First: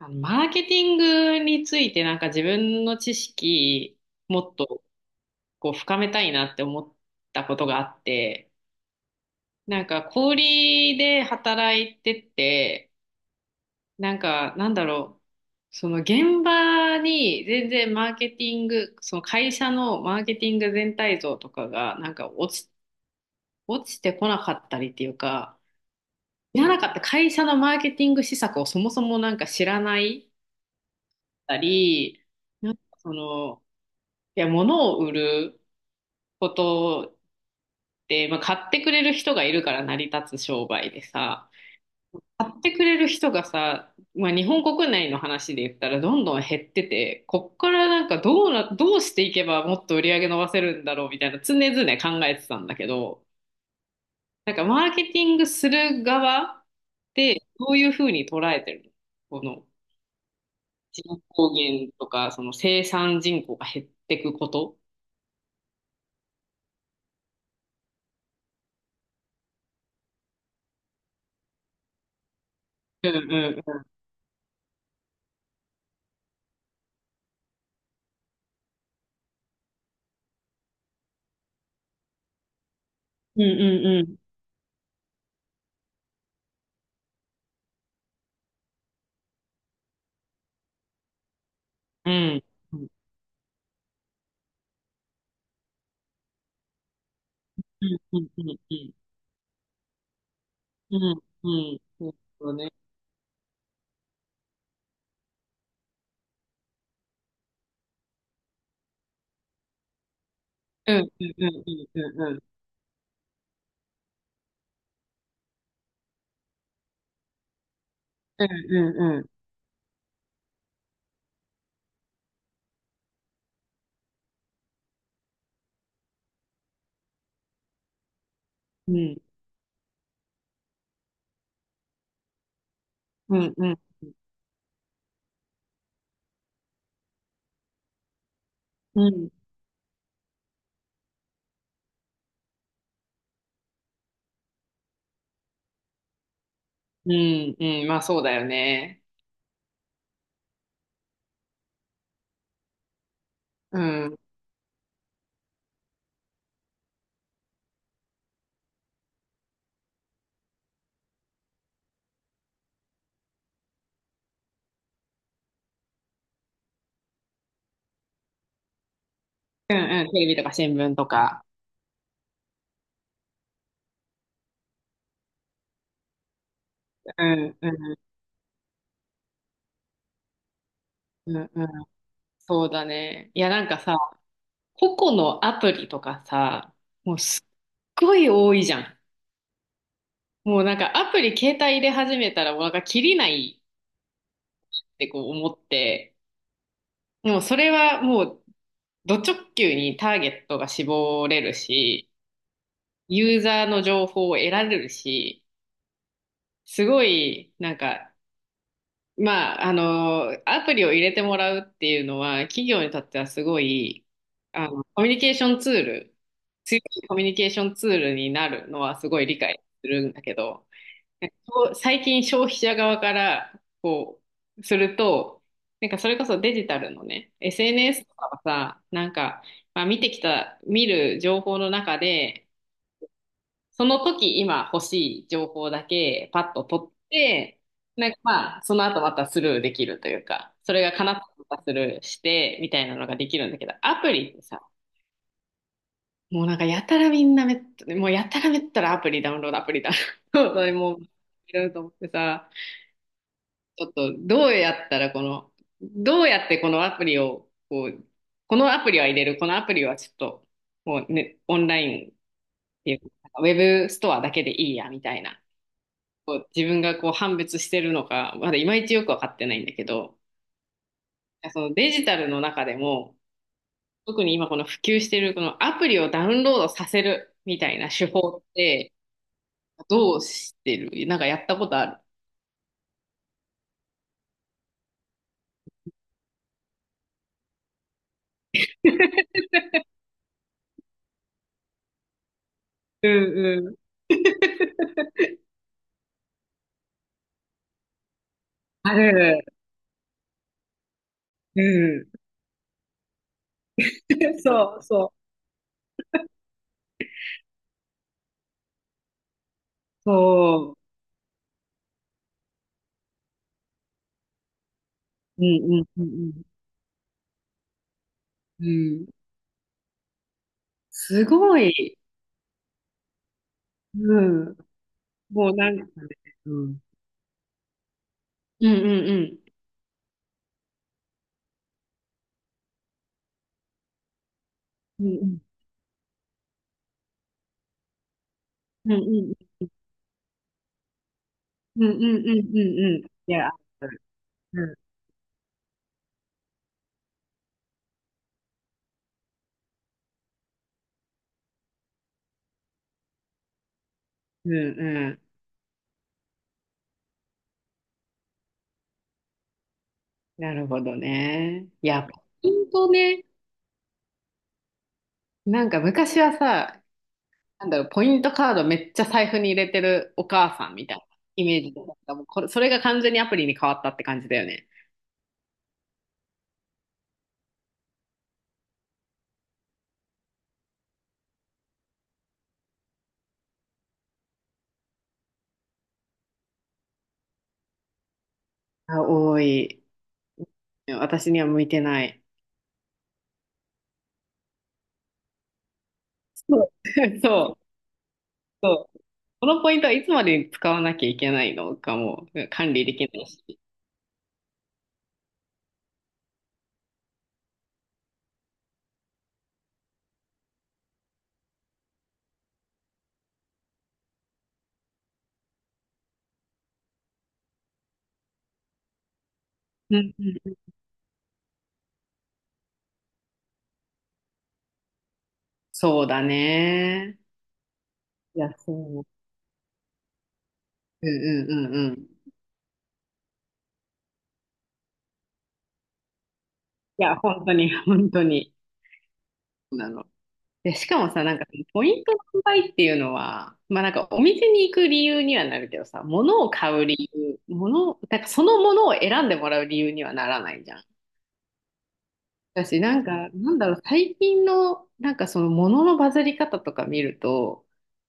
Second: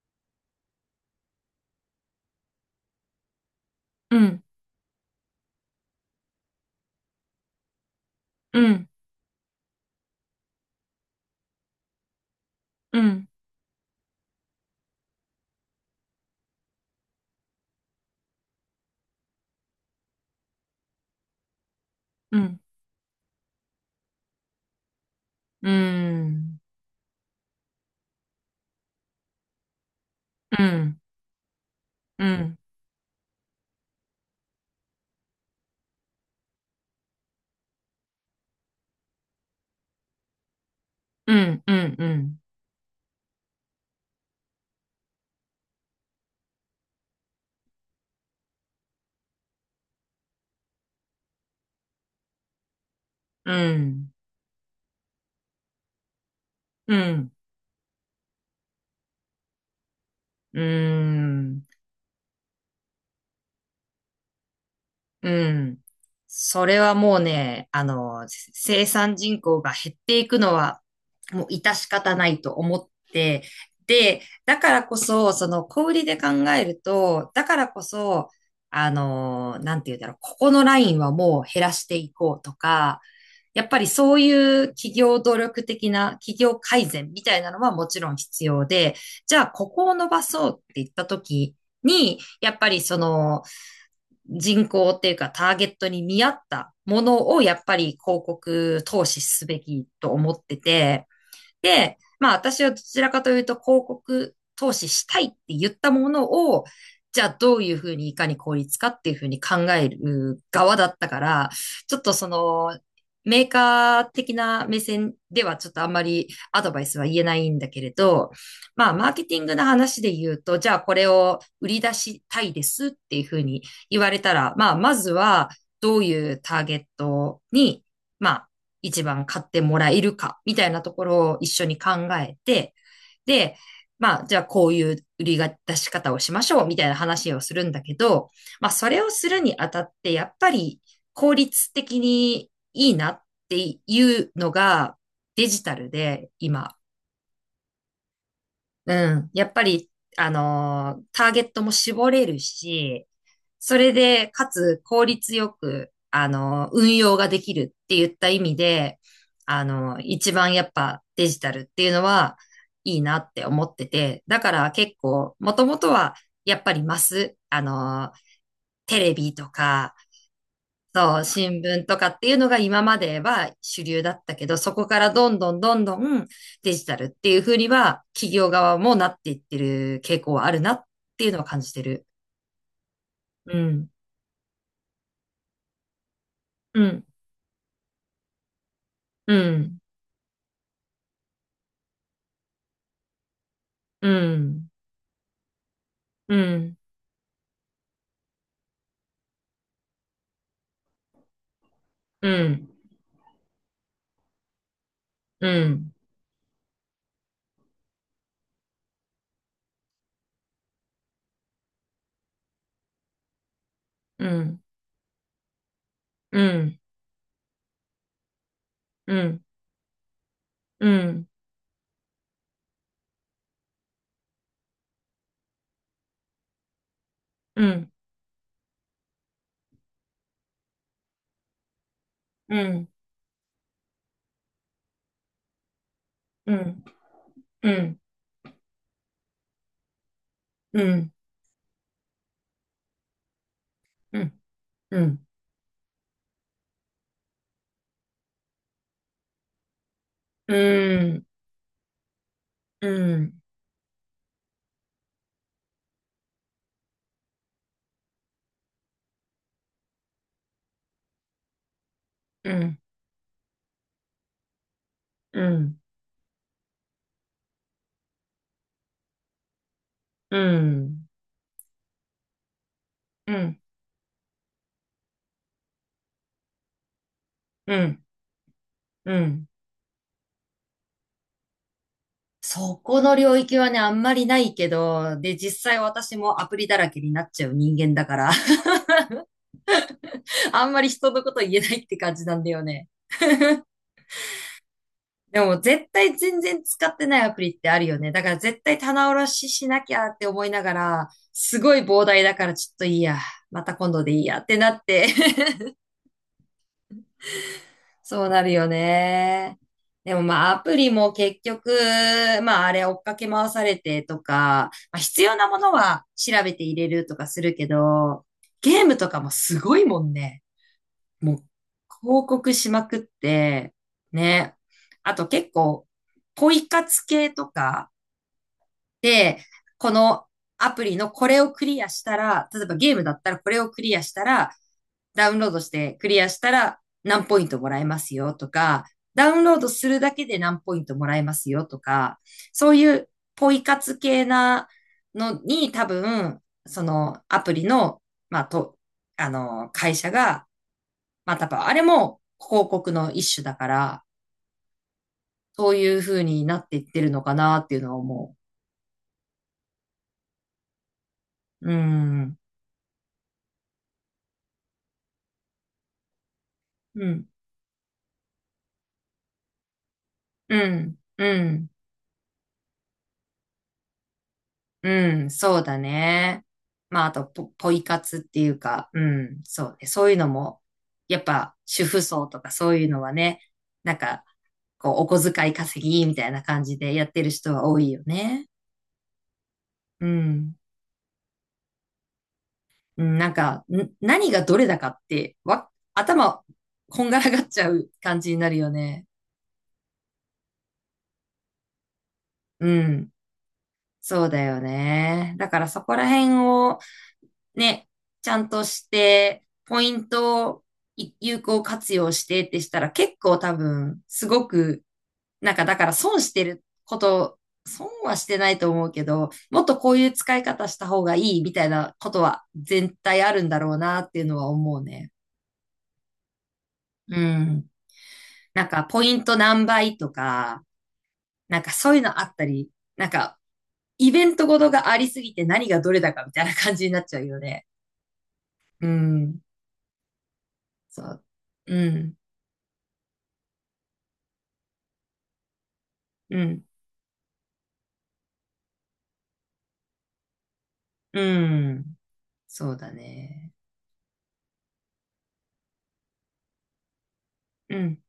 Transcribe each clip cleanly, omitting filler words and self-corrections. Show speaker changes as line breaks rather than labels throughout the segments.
マーケティングについて自分の知識
う
も
ん、
っと深めたいなって思ったことがあって、
うん、
なんか小売りで働いてて、
うん、
なんかなんだろその現場に全然マーケティング、その会社のマーケティング全体像とかが
うん、
落ちてこなかったりっていうか、
うん、うん、
知らなかった会社のマーケティング施策をそもそもなんか知らないっ
うん、
たり、
うん、
なんかその、物を売ることって、まあ、買ってくれる人がいるから成り立つ商売で
う
さ、
ん、うん、うん、
買ってくれる人がさ、まあ、日本国内の話で言ったらどんどん減ってて、こっからどうしていけばもっと売り上げ伸ばせるんだろうみたいな常々考えてたんだけど、
うん、
なんかマーケティングする側ってどういうふうに捉えてるのこの
う
人口
ん、
減とか、その生産人口が減っていくこと。
うん。それはもうね、生産人口が減っていくのは、もう致し方ないと思っ
うんう
て、
んうん。
で、だからこそ、その小売りで考えると、だからこそ、なんて言うんだろう、ここのラインはもう減らしていこうとか、
うん
やっぱり
う
そ
ん
ういう企業努力的な企業改善みたいなのはもちろん必要で、じゃあここを伸ばそうって言った時
うん。
に、
うん。
やっぱりその人口っていうかターゲットに見合ったものをやっぱり
うんう
広
んうんう
告
ん。
投資すべきと思って
う
て、
んうん。
で、
そう
まあ
そう
私は
ね。
どちらかというと広告投資したいって言ったものを、じゃあどういうふうにいかに効率かっていうふうに考える側だ
う
っ
ん
たか
うんう
ら、
んうん
ちょっとそ
うんうん。
のメーカー的な目線ではちょっとあんまりアドバイスは言えないんだけれど、まあマーケティングの話で言うと、じゃあこれを売り出したいですっていうふうに言われたら、まあまずはどういうターゲットに、まあ
う
一
ん
番買ってもらえるか、みたいなところを一緒に考えて、
うん
で、
うんうん。うん
まあ、じゃあこういう売り出し方をしましょう、みたいな話をするんだけど、まあ、それをするにあたって、やっぱり効率的にいいなっていうのがデジタルで今
うんうん。まあそうだよ
う
ね。
ん。やっぱり、ターゲットも絞れるし、そ
う
れ
ん。う
で、
ん
かつ効率よく、運用ができるって言った意味で、一番やっぱデジタルっていうのはいいなって思ってて、だから結構、もともとはやっぱりマス、テレビと
う
か、
ん。テレビとか新聞とか。うんうんうんうん。そうだね。いやさ、個々のアプリとかさ、もうすっごい多いじゃん。もうなんかアプリ携帯入れ始めたらもうなんかキリないってこう思って、でもそれはもう、ド直球にターゲットが絞れるし、ユーザーの情報を得られるし、すごい、なんか、まあ、あの、アプリを入れてもらうっていうのは、企業にとってはすごい、あの、コミュニケーションツール、強いコミュニケーションツールになるのはすごい理解するんだけど、そう最近消費者側からこうすると、なんかそれこそデジタルのね、SNS とかはさ、まあ、見てきた、見る情報の中で、その時今欲しい情報だけパッと取って、なんかまあ、その後またスルーできるというか、それが叶ったらまたスルーして、みたいなのができるんだけど、アプリってさ、もうなんかやたらみんなめっ、もうやたらめったらアプリダウンロード、それもう、いろいろと思ってさ、ちょっとどうやったらこの、どうやってこのアプリを、こう、このアプリは入れる、このアプリはちょっと、もうね、オンラインっていうか、ウェブストアだけでいいや、みたいな。こう自分がこう判別してるのか、まだいまいちよくわかってないんだけど、そのデジタルの中でも、特に今この普及してるこのアプリをダウンロードさせるみたいな手法ってどうしてるなんかやったことある。
そこの領域はね、あんまりないけど、で、実際私もアプリだらけになっちゃう人間だから、あんまり人のこと言えないって感じなんだよね。
うんうん。
でも絶対全然使ってないアプリってあるよね。だから絶対
あ
棚
る。
卸ししなきゃって思いながら、す
う
ごい膨
ん。
大だからちょっといいや。また今度でいいや ってな
そう
って
そう。
そうなるよね。でもまあア
そ
プ
う。
リも結局、まああれ追っかけ回されてとか、まあ、必要
うん
なもの
うんう
は調
ん
べて入れるとかするけど、
うん。う
ゲーム
ん。
とかもすごいもんね。
す
もう
ごい。
広告しまくって、
う
ね。
ん。
あと結
もうなんか、
構、
う
ポ
ん。う
イ
ん
活系とか、
うんうん。
で、このアプリのこれをクリアしたら、例えばゲームだったらこれをクリアしたら、
う
ダウン
ん
ロードしてクリアしたら何ポイントもらえますよとか、
うんう
ダウン
ん
ロードするだけで何ポイントもらえますよと
うんうんう
か、
んうんう
そうい
んう
う
ん。いや、
ポイ活系
う
な
ん
のに多分、そのアプリの、まあ、と、あの、会社が、まあ、多分あれも広告の一種だから、
うんうん。
そういう風になっていってるのかなっていうのは思
なるほどね。
う。う
いや、ポ
ん。
イントね。なんか昔はさ、
うん。
なんだろう、ポイントカードめっちゃ財布に入れてるお
う
母さんみたい
ん、
な
う
イメー
ん、
ジで、なんかもうこれ、それが完全にアプリに変わったって感じだよね。
うん、そうだね。まあ、あとポイ活っていうか、うん、そうね。そういうのも、やっぱ、主婦層とかそういうのはね、なんか、こう、お小遣い稼ぎみたいな感じでやってる人は多いよね。
あ、多い。
うん。
私には向いてない。
うんなんか、何がどれだかって、頭、
そう。
こんが らがっ
そ
ちゃ
う
う感じになるよ
そう。
ね。
このポイントはいつまでに使わなきゃいけないのかも
う
管理でき
ん。
ないし。
そうだよね。だからそこら辺を、ね、ちゃんとして、ポイントを有効活用してってしたら結構多分、すごく、なんかだから損してること、損はしてないと思うけど、もっとこ
う
ういう
ん
使い
うん。
方した方がいいみたいなことは絶対あるんだろうなっていうのは思うね。
そうだ
う
ね。
ん。
いや、
なん
そ
かポ
う。
イント何倍とか、
うんう
なん
んう
か
んうん。
そういうのあ
い
ったり、なんかイベントごとがありすぎて何がどれだかみたいな感じになっ
や、
ちゃうよ
本当
ね。
に、本当に。
うん。
そうなの。で、しか
そ
もさ、
う。
なんか、ポ
う
イント
ん。
の販売っていうのは、まあなんか、お店に行く理由にはなるけどさ、物
う
を
ん。
買う理由、物なんからそのものを選んでもらう理由にはならないじゃん。
うん。
だ
そう
し、
だね。
最近の、なんかその物のバズり方とか見ると、
うん。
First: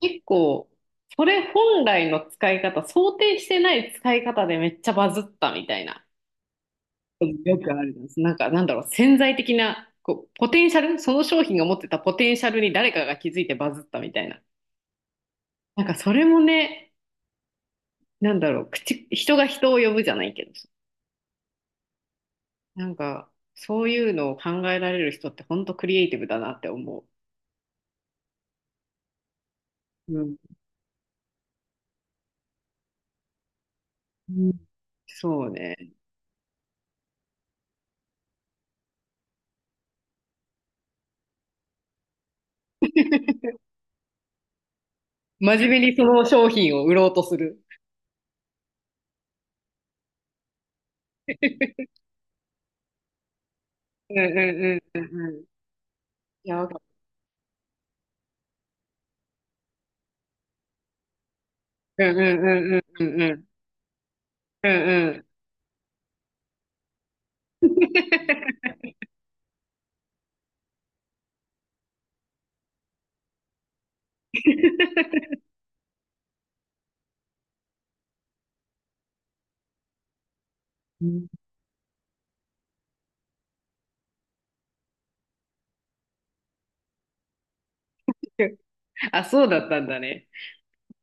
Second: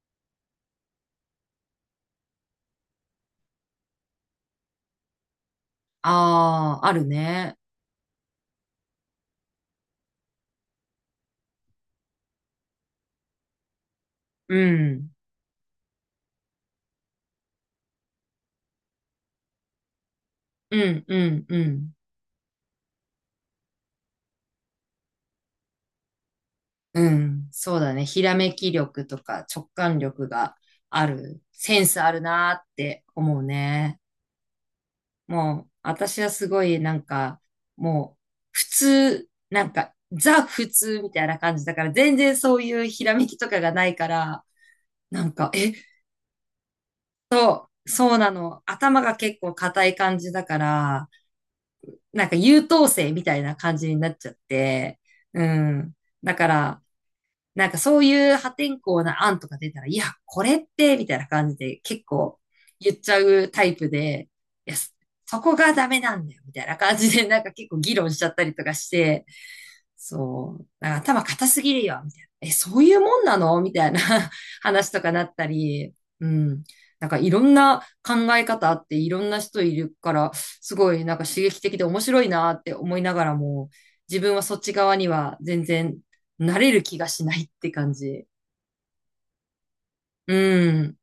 結構、それ本来の使い方、想定してない使い方でめっちゃバズったみたいな。
ああ、あるね。
よくあるんです。潜在的な、こう、ポテンシャル、その商品が持ってたポテンシャルに誰かが気づいてバズったみたいな。
うん。
なんか、それもね、人が人を呼ぶじゃないけど、
うん、うん、うん。
なんか、そういうのを考えられる人って本当クリエイティブだなって思
うん。そうだね。ひらめき力とか直感
う。う
力
ん。
がある。センスあるなーって思うね。
うんそう
もう、
ね。
私はすごいなんか、もう、普通、なんか、ザ普通みたいな感じだから、全然そういうひらめきとかがないから、なんか、
真
え、
面目にその商品を売ろうとする。
そうなの。頭が結構硬い感じだから、なんか優等生みたいな感じにな
う
っ
ん
ちゃっ
うん
て、
うんうんう
う
ん。
ん。だか
いや、わか
ら、なんかそういう破天荒な案とか出たら、いや、これって、みたいな感じで結
うんう
構
んうん
言っ
う
ちゃ
んうん。
うタイプで、
う
い
ん
や、そ
うん。
そこがダメなんだよ、みたいな感じで、なんか結構議論しちゃったりとかして、そう、なんか頭固すぎるよ、みたいな。え、そういうもんなのみたいな 話とかなったり、うん。なんかいろんな考え方あっていろんな人いるから、すごい
う
なんか
ん
刺 激的で面白いなって思いながらも、自分はそっち側には全然慣れる気がしないって感じ。
あ、そうだったんだね。
うん。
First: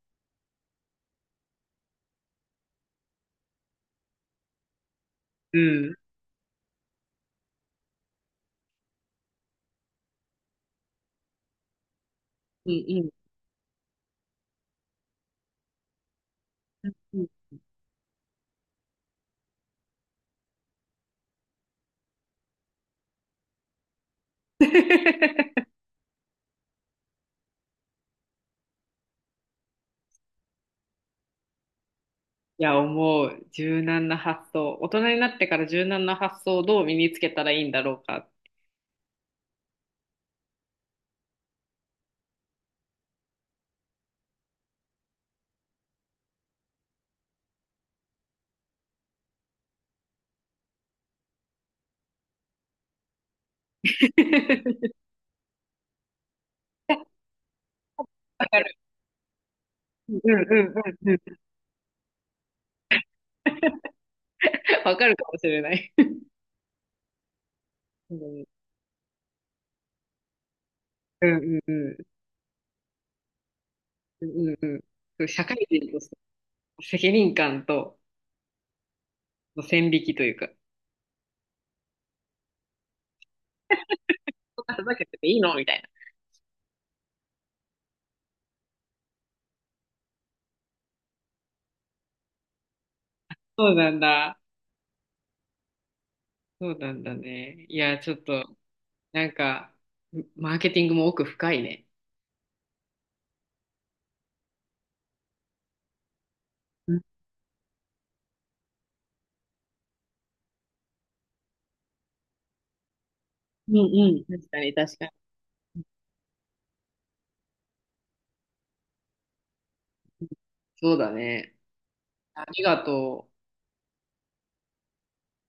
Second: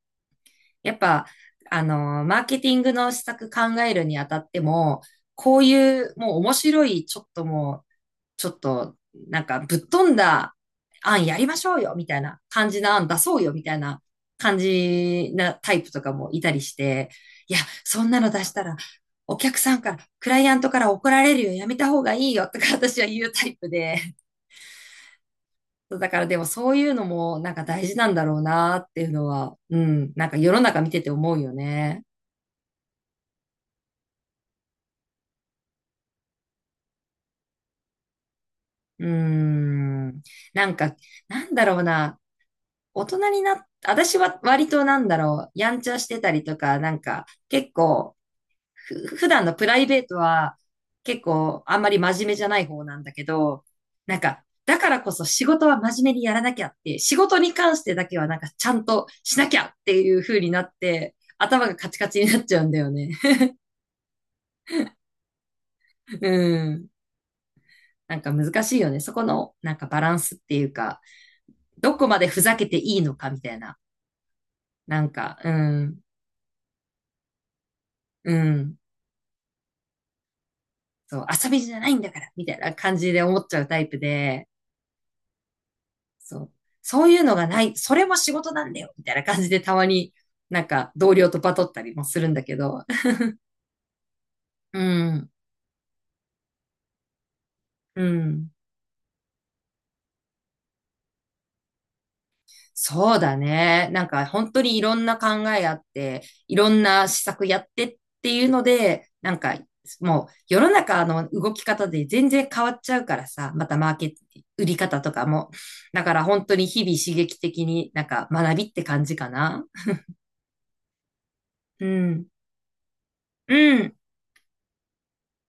やっぱ、マーケティングの施策考えるにあたっても、こ
う
う
ん。
いうもう面白い、ちょっともう、ちょっと、なんかぶっ飛んだ案やりましょうよ、みたいな感
うん
じの案
う
出そうよ、みたいな感じなタイプとかもいたりし
ん。
て、
うん
いや、そんなの出したら、お客さんから、クライアントから怒られるよ、やめた方がいいよ、とか私は言うタイプで、だからでもそういうのもなんか大事なんだろうなっていうのは、うん、なんか世の中見てて思うよね。
いや、思う。柔軟な発想。大人になってから柔軟な発想をどう身につけたらいいんだろうか。
うーん。なんか、なんだろうな。大人になっ、私は割となんだろう、やんちゃしてたりとか、なんか結構、普段のプライベートは結構あんまり真面目じゃない方なんだけど、なんか、だか らこそ仕事は真面目にやらなきゃって、仕事に関してだけはなん
わ
か
か
ちゃ
る。
んとしなきゃって
う
い
ん
う風にな
うん
っ
うん
て、
うん。
頭がカチカチになっちゃうんだよね。
わかるかもしれない。
うん。
う
なんか
ん
難しいよね。そこの、なんかバランスっていうか、
うんうんう
ど
ん。
こまでふざけていいのかみたいな。
うん
なん
うん
か、
社
う
会人と
ん、
して責任感と
うん。
の線引きというか、
そう、遊びじゃないんだから、みたいな感じで思っちゃうタイプで、
そんなふざけてていいのみたいな。
そう、そういうのがない、それも仕事なんだよ、みたいな感じでたまに、なんか同僚とバトったりもするんだけど、
そうなんだ。
うん、
そうなんだね。いや、
う
ちょっ
ん。
と。なんか、マーケティングも奥深いね。
そうだね。なんか本当にいろんな考えあって、いろん
うん
な施策やってっていうので、なんかもう世の中の動き方で全然変わっちゃうからさ、ま
う
た
ん
マーケ
う
ット、
ん。確か
売
に
り
確
方
かに。
とかも。だから本当に日々刺激的になんか学びって感じかな。
そうだね。
うん。
ありがとう。
うん。